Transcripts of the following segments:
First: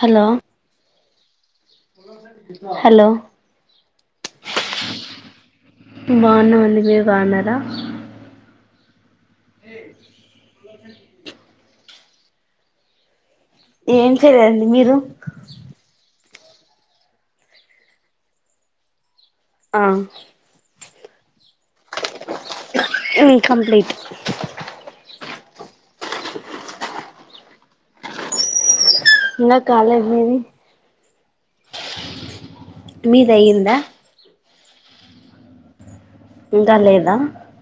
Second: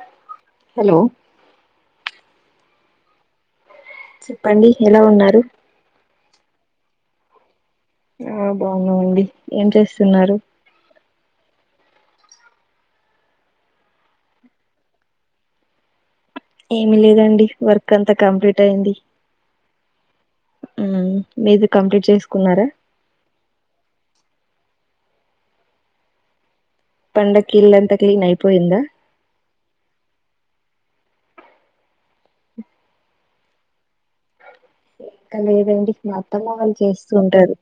Hello hello hello చెప్పండి ఎలా ఉన్నారు బాగున్నామండి మీరు బాగున్నారా ఆ బాగున్నావండి ఏం చేస్తున్నారు ఏం చేయండి మీరు ఏమి లేదండి వర్క్ అంతా కంప్లీట్ అయింది ఆ ఉ మీది కంప్లీట్ చేసుకున్నారా కంప్లీట్ పండకిి ఇల్లంత క్లిన్ అయిపోయిందా ఇలా కాలె మీది మీదయ్యందా ఏంక లేదండి మా అత్తమ అని ఇంకా లేదా చేస్తుంటారు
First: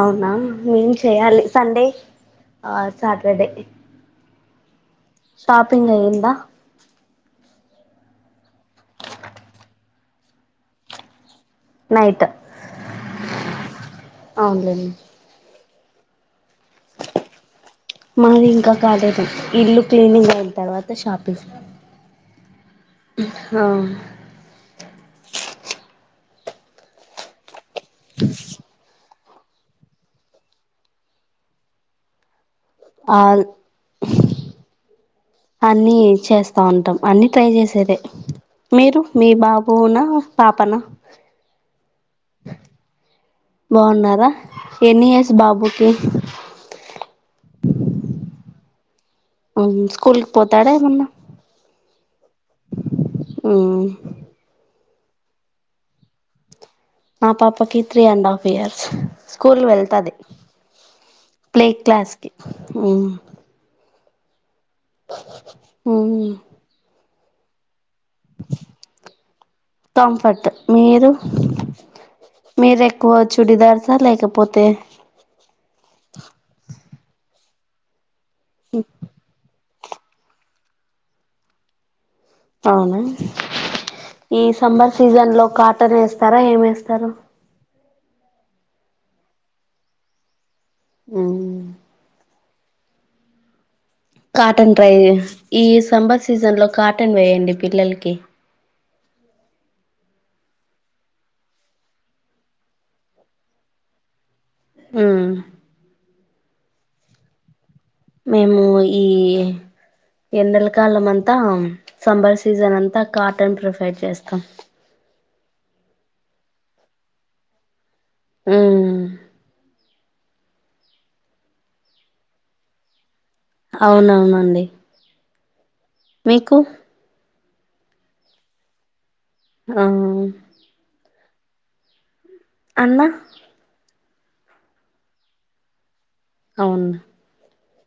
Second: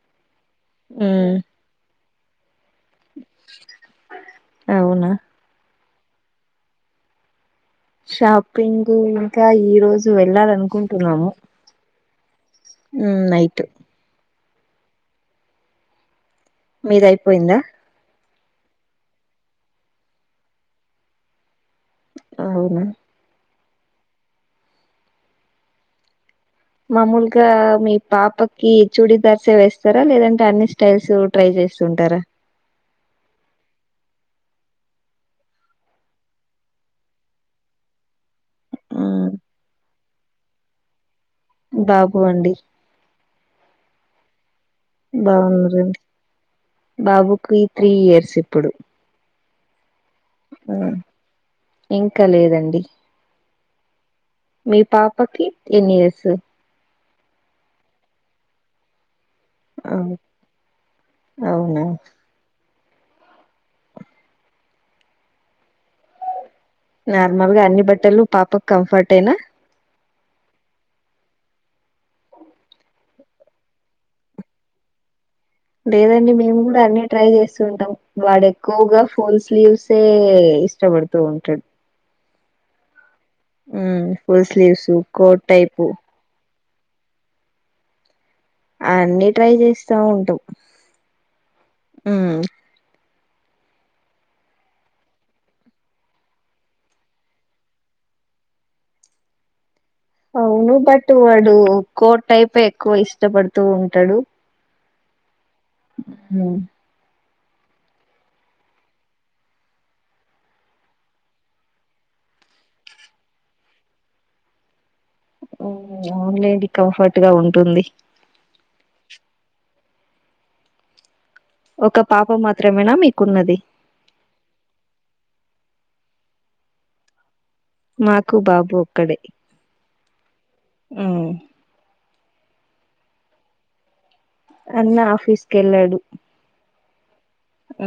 అవునా మేం చేయాలి సండే ఆ సాటర్డే అవునా పని ఐందా షా పింగ్ ఇంకా ఈ రోజు వెళ్ళాలి అనుకుంటున్నాము నైట్ ఉ నైట్ అవునులేండి మీదయిపోయిందా మాది ఇంకా కాలేదండి ఇల్లు క్లీనింగ్ అయిన తర్వాత షాపింగ్ అవునా హా మామూలుగా మీ పాపకి చూడదర్సే వేస్తారా లేదంటే అన్ని స్టైల్స్ ట్రై చేస్తుంటారా ఆల్ అన్నిీ చేస్తా ఉంటాం అన్ని ట్రై చేసేదిే మీరు మ్మ్ మీ బాబునా పాపనా బాబు అండి బావున్నారా బాగుంది బాబుకి త్రీ ఇయర్స్ ఇప్పుడు స్కూల్కి పోతాడే ఎమన్న ఇంకా లేదండి ఉ మీ పాపకి ఎన్నియర్స్ మా పాపకి three and half years school వెళ్తది ప్లే అవునా క్లాస్ కి ఉ నార్మల్ గా అన్ని బట్టలు పాపకు కంఫర్ట్ అయినా కంఫర్టే మీరు మీర ఎక్కువ చుడిదార్సా లేకపోతే లేదండి మేము కూడా అన్ని ట్రై చేస్తూ ఉంటాం వాడు ఎక్కువగా ఫుల్ స్లీవ్స్ తే ఇష్టపడుతు ఉంటాడు అవునా ఉమ్, ఈ full sleeves summer season coat లో టైపు కాటన్ వేస్తారా ఏమేస్త స్తరు అన్నీ ట్రై చేస్తా ఉంటావు ఉ కాటన్ ట్రై ఈ సమర్ సీజన్ లో కాటన్ వేయండి పిల్లలకి అవును బట్ వాడు కోట్ టైపే ఎక్కువ ఇష్టపడుతూ ఉంటాడు మ్మ్ హ మేము ఈ ఎండలకాలం అంతా సమ్మర్ సీజన్ అంతా కాటన్ ప్రిఫైడ్ చేస్తాం అవున్లేది కంఫర్ట్ గా ఉంటుంది ఊ ఒక పాపం మాత్రమేనా మీకు అవునవునండి మీకు మాకు బాబు ఒక్కడే ఆ మ్ అన్న అన్న ఆఫీస్ కీ వెళ్ళాడు అవున్ ఉ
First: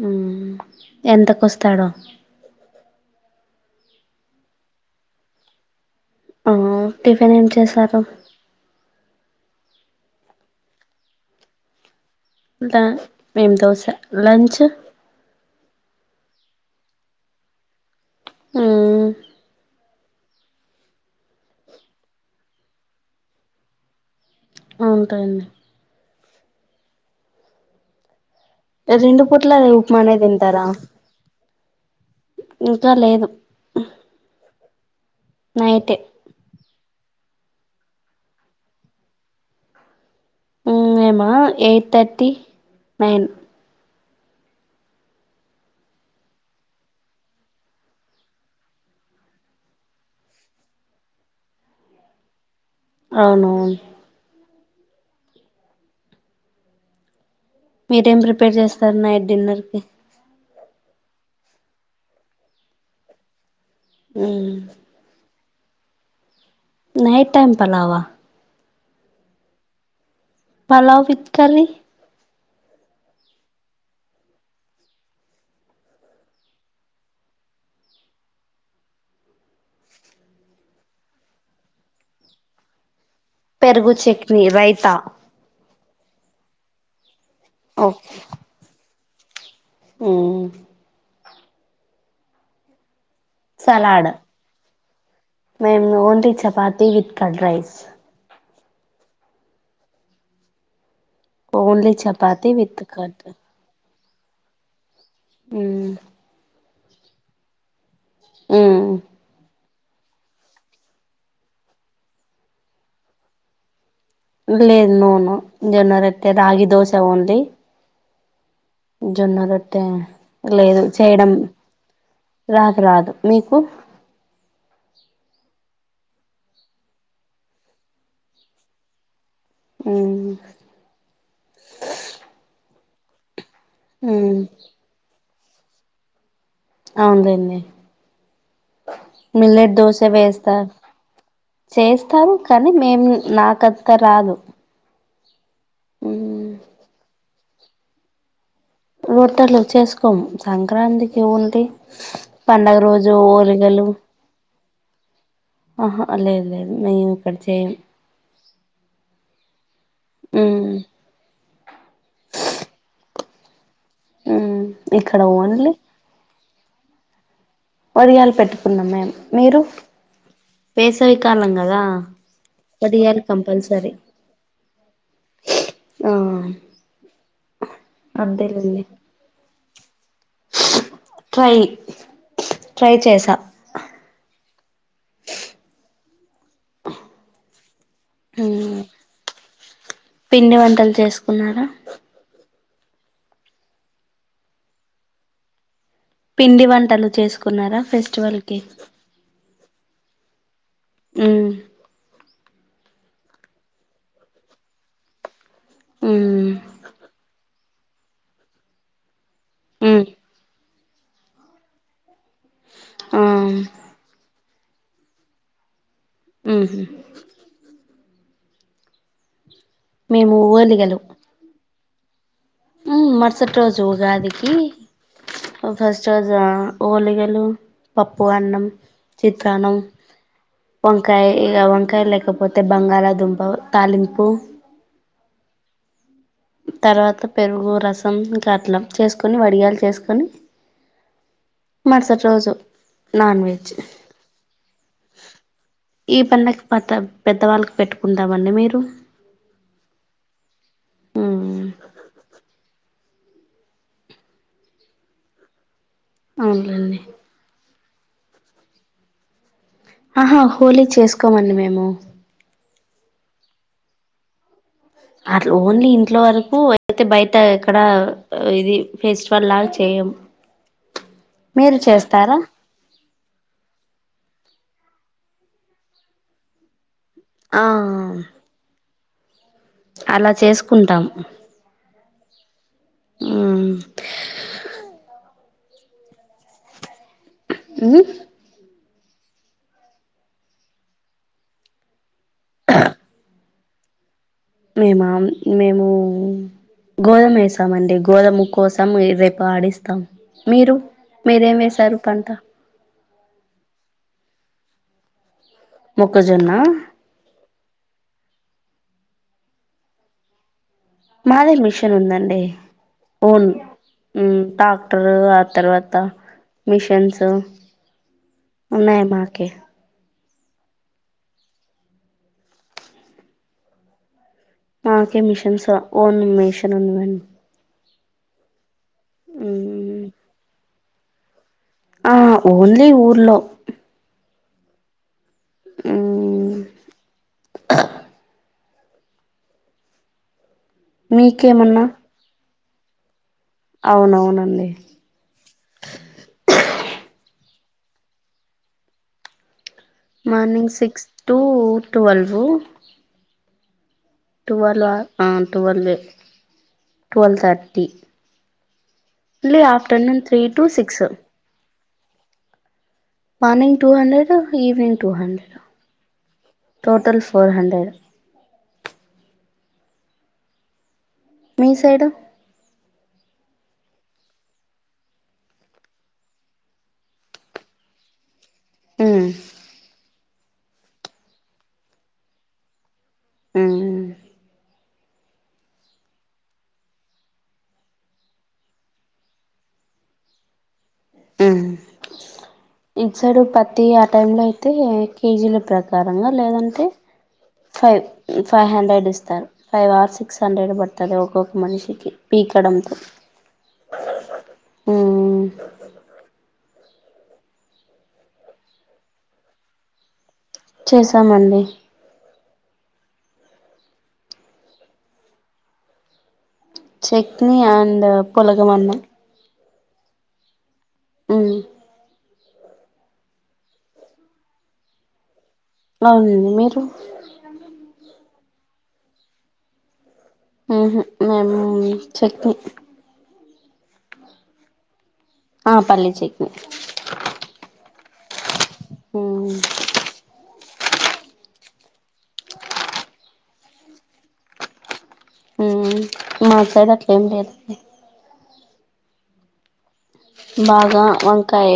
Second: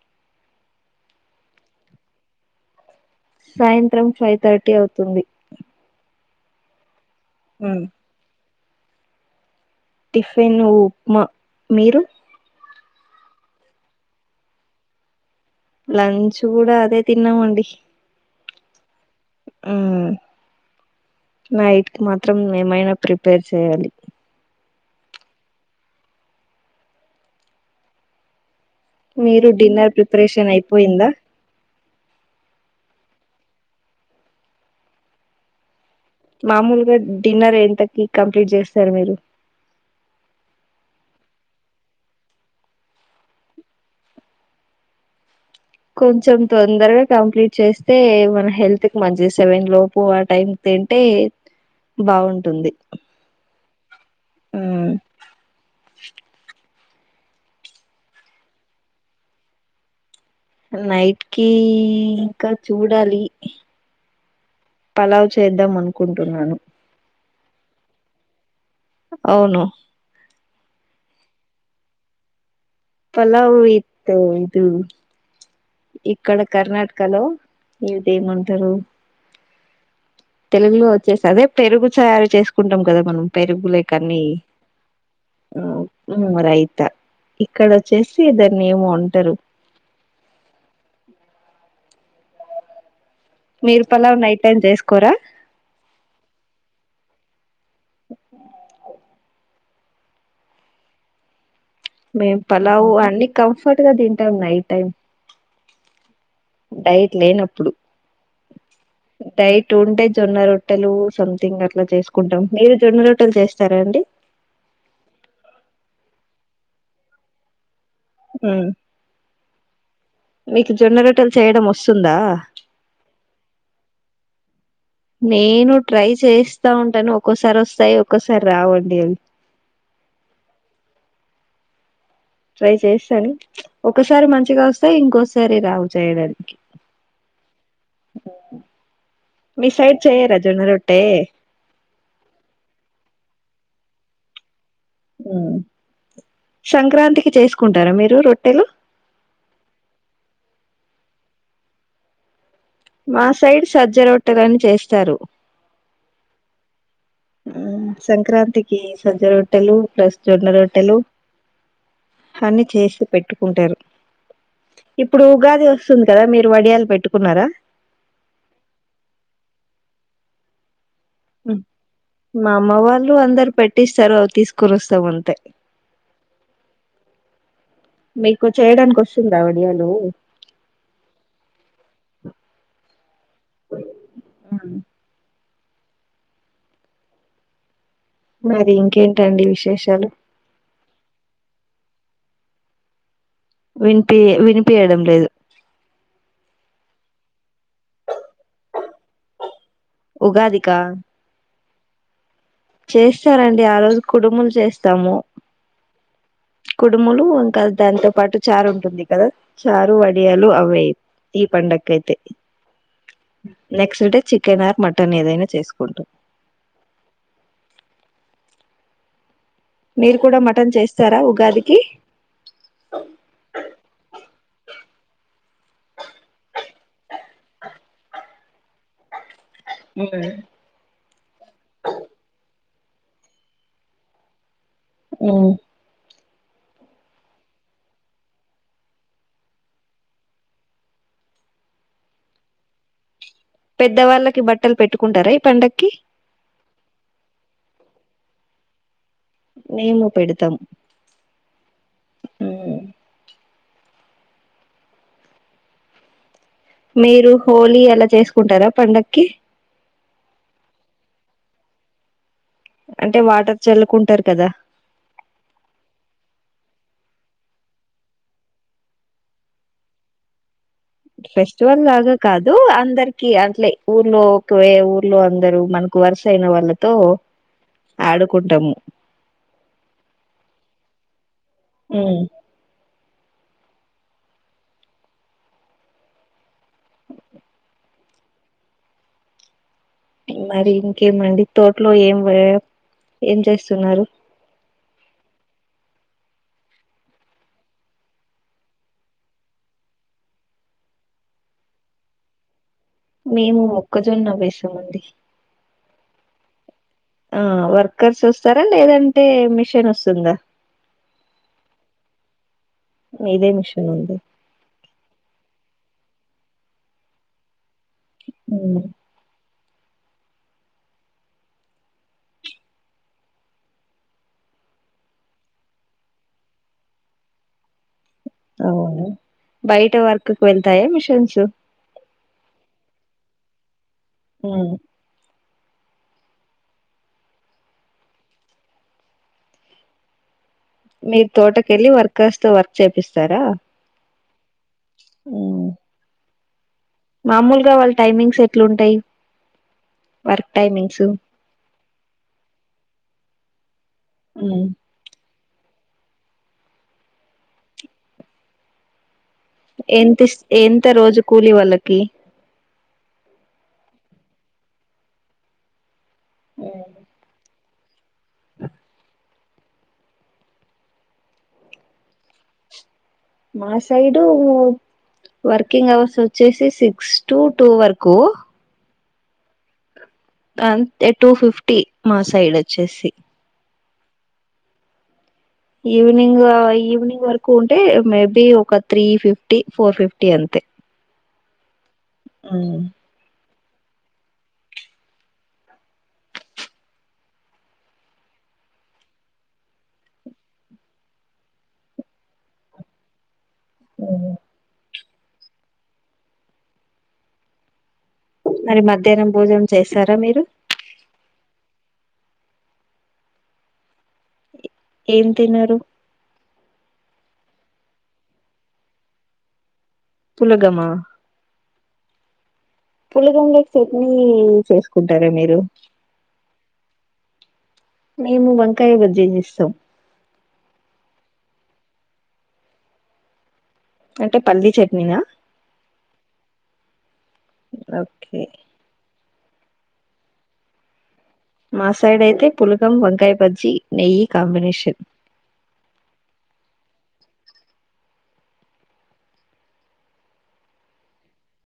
మ్ ఎంతక వస్తాడో సాయంత్రం ఫైవ్ థర్టీ అవుతుంది ఆ టిఫిన్ ఏం చేశారు టిఫిన్యు ఉప్మా మీరు మేం దోశ లంచ్ లంచ్ కూడా అదే తిన్నామండి మ్ మ్మ్ నైట్కి మాత్రం ఏమైనా ప్రిపేర్ చేయాలి ఉంటాయిడి రెండు మీరు పూట్ల అద డిన్నర్ ఉప్మానే ప్రిపరేషన్ తింటారా అయిపోయిందా ఇంకా లేదు నైట్ మామూలుగా డిన్నర్ ఎంతకి కంప్లీట్ చేస్తారు మీరు మ్మ్ మేమా ఎయిట్ తర్టీ నైన్ కొంచెం తొందరగా కంప్లీట్ చేస్తే మన హెల్త్ కి మంచి సేవన్ లోపు ఆ టైం తింటే బావుటుంది అవునువును ఆ మీరేం ప్రిపేర్ చేస్తారు నైట్ డిన్నర్ కి నైట్ కి ఇంకా చూడాలి మ్ పలావ్ చేద్దాం అనుకుంటున్నాను నైట్ టైం పలావా అవును పలావ విత్కీ కర్రీ పలావ్ ఇతు ఇ ఇక్కడ కర్ణాటకలో ఇది ఏమంటారు తెలుగులో వచ్చేసి అదే పెరుగు చారు చేసుకుంటాం కదా మనం పెరుగులే పెరుగు కీ అనీ చట్నీ రైతా రైత ఇక్కడ వచ్చేసిద్దని ఏమో ఉంటారు మ్మ్ మీిరు పల్లా్ నైట్ టైం చేసుకో మేమ్ only chapati with curd rice only మేము చపాతి విత్ పలావు కర్డ్ అన్ని కంఫర్ట్ గా తింటాము నై టైం ఉమ్ డైట్ లేనప్పుడు ఆ టూ ఉంటే జొన్న రొట్టెలు సంథింగ్ అట్లా చేసుకుంటాం మీరు జొన్న రొట్టెలు చేస్తారా అండి లేదు నో నో జొన్న రొట్టె రాగి దోశ ఓన్లీ ఊ జొన్న రొట్టే లేదు చేయడం రొట్టెలు వస్తుందా రాదు రాదు మీకు అ నేను ట్రై చేస్తా ఉంటాను ఒక్కోసారి వస్తాయి ఒక్కోసారి రావండి అవి ఊ ట్రై చేస్తాను ఒకసారి మంచిగా వస్తేయి ఇంకోసారి రావు చేయడానికి అవుదంది మీ మిల్లెట్ సైడ్ దోశ చేయరా వేస్తా జొన్న రొట్టె చేస్తాం కానీ మేం నాకత రాదు ఊ శంక్రాంతికి చేసుకుంటారా మీరు రొట్టెలు రొట్టలు చేసుకోం సంక్రాంతికి ఓన్లీ పండగ రోజు మా సైడ్ ఓలిగలు సజ్జ రొట్టలని చేస్తారు ఆహా లేదు లేదు మేము ఇక్కడ ఆ చేయం సంక్రాంతికి సజ్జ రొట్టెలు ప్లస్ జొన్న మ్మ్ రొట్టెలు అన్ని చేసి పెట్టుకుంటారు మ్మ్ ఇక్కడ ఇప్పుడు ఉగాది ఓన్లీ వస్తుంది కదా మీరు వడియాలు పెట్టుకున్నారా వడియాలు పెట్టుకున్నాం మేము మీరు వేసవి కాలం ఉమ్. కదా మా అమ్మ వాళ్ళు వడియాలు అందరు కంపల్సరీ పెట్టిస్తారు అవి తీసుకొని వస్తావు అంతే ఆ మీకు అంతేలేండి చేయడానికి వస్తుంద వడియాలు ట్రై ట్రై చేసా అవును ఊ మరి ఇంకేంటండి విశేషాలు పిండి వంటలు చేసుకున్నారా వినిపి వినిపియడం లేదు పిండి వంటలు చేసుకున్నారా ఫెస్టివల్ కి ఉగాది ఊ చేస్తారండి ఆ రోజు కుడుములు చేస్తాము మ్మ్ కుడుములు ఇంకా దానితో పాటు చారు ఉంటుంది కదా చారు మ్మ్ వడియాలు అవే ఈ పండకు ఐతే ఆ next day chicken or mutton ఏదైనా చేసుకుంటం ఊహు మీరు మేము కూడా మటన్ చేస్తారా ఉగాదికి ఉ మర్సట్ రోజు ఉగాది ఈ ఓ ఫస్ట్ రోజా ఓలిగలు పప్పు అన్నం ది ప్రానం వంకాయ ఇక వంకాయ లేకపోతే తె బంగాళాదుంప తాలింపు ఊ తర్వాత పెరుగు రసం ఇంకా అట్ల చేసుకొని వడిగాయలు చేసుకొని మర్సాట్ రోజు నాన్ వెజ్ పెద్దవాళ్ళకి బట్టలు పెట్టుకుంటారా ఈ పండక్కి ఈ పండకు పత పాత పెద్దవాళ్ళకి పెట్టుకుంటామండి మీరు నేను పెడుతాం మ్ ఊ అవునులేండి మీరు హోలీ అలా చేసుకుంటారా పండగకి ఆహా హోలీ చేసుకోమండి మేము అంటే వాటర్ చల్లుకుంటారు కదా అట్ల ఓన్లీ ఇంట్లో వరకు అయితే బయట ఎక్కడ ఇది ఫెస్టివల్ లాగా చేయము ఫెస్టివల్ లాగా కాదు అందరికి కి అంటే ఊర్లో ఒకవే ఊర్లో అందరూ మనకు వరుస అయిన వాళ్ళ తో ఆ ఆడుకుట్టము అలా చేసుకుంటాం ఊ ఊమ్ ఓే ఉ మరి ఇంకేమండి తోట్లో ఏం వ ఏం చేస్తున్నారు మేము మేము గోధమ్ ఏసామండి గోధము కోసం రేపు ఆడిస్తాం మీరు మీరేం వేసారు పంట మేము మొక్కజొన్న వేసామండి మొక్కజొన్న ఆ వర్కర్స్ వస్తారా లేదంటే మిషన్ వస్తుందా మాది మిషన్ ఉందండి ఓన్ మీదే మిషన్ ఉంది ఊమ్ ట్రాక్టరూ ఆ తర్వాత మిషన్స్ ఉమ్, ఉన్నాయ్ మాకే మాకే మిషన్సా ఓన్ మిషన్ ఉందన్ బయట వర్కుక్ వెళ్తాయా మిషన్స్ ఆ ఓన్లీ ఊర్లో ఊ ఊమ్ మీ మీకేమన్నా తోటకెళ్ళి వర్క్ వస్త వర్క్ చేపిస్ సరా అవునవునండి ఊ మామూలుగా వాళ్ళ టైమింగ్స్ ఎట్లుంటాయి work morning timings six to twelve um. టువ్వలా ఆ టువల్వే ట్వల్ థట్టి ఎంతిస్ ఎంత రోజు కూలి వాళ్ళకీ morning two hundred, evening two hundred, um. Total four hundred. [unintelligible] మీ సైడు మా సైడూ వర్కింగ్ అవర్స్ వచ్చేసి సిక్స్ టూ టూ వరకూ ఊ అంతె టూ ఫిఫ్టీ మా సైడ్ ఒచ్చేసి మ్మ్ ఈవినింగా ఈవినింగ్ వరకు ఉంటే మేబీ ఒక త్రీ ఫిఫ్టీ, ఫోర్ ఫిఫ్టీ, అంతె. తె ఇట్ సైడు ప తీ ఆ టైం లో అయితే కేజీల ప్రకారంగా లేదంటే ఫైవ్ ఫైవ్ హండ్రెడ్ ఇస్తారు ఫైవ్ ఆర్ సిక్స్ హండ్రెడ్ బడుతాది ఒక్కొక్క మనిషికి పి కడంతో ఊహు ఊ మరి మధ్యాహ్నం భోజన చేసారా మీరు చేసామండి ఏం తిన్నరు చక్నీ ఆండ్ పొలగం అన్నం పులగమా ఊ పులగమ్లోకి చట్నీ చేసుకుంటారా మీరు అవునండి మీరు మేము వంకాయ బజ్జీ చేస్తాం మ్ హు మేం చెట్ని అంటే పల్లీ చట్నీనా? ఆ పర్లేదు చెయ్ కే ఉమ్ మా సైడ్ అయితే పులకం వంకాయ బజ్జీ నెయ్యి కాంబినేషన్ మ్మ్ మా సైడ్ అట్ల ఏం లేదు బాగా వంకాయ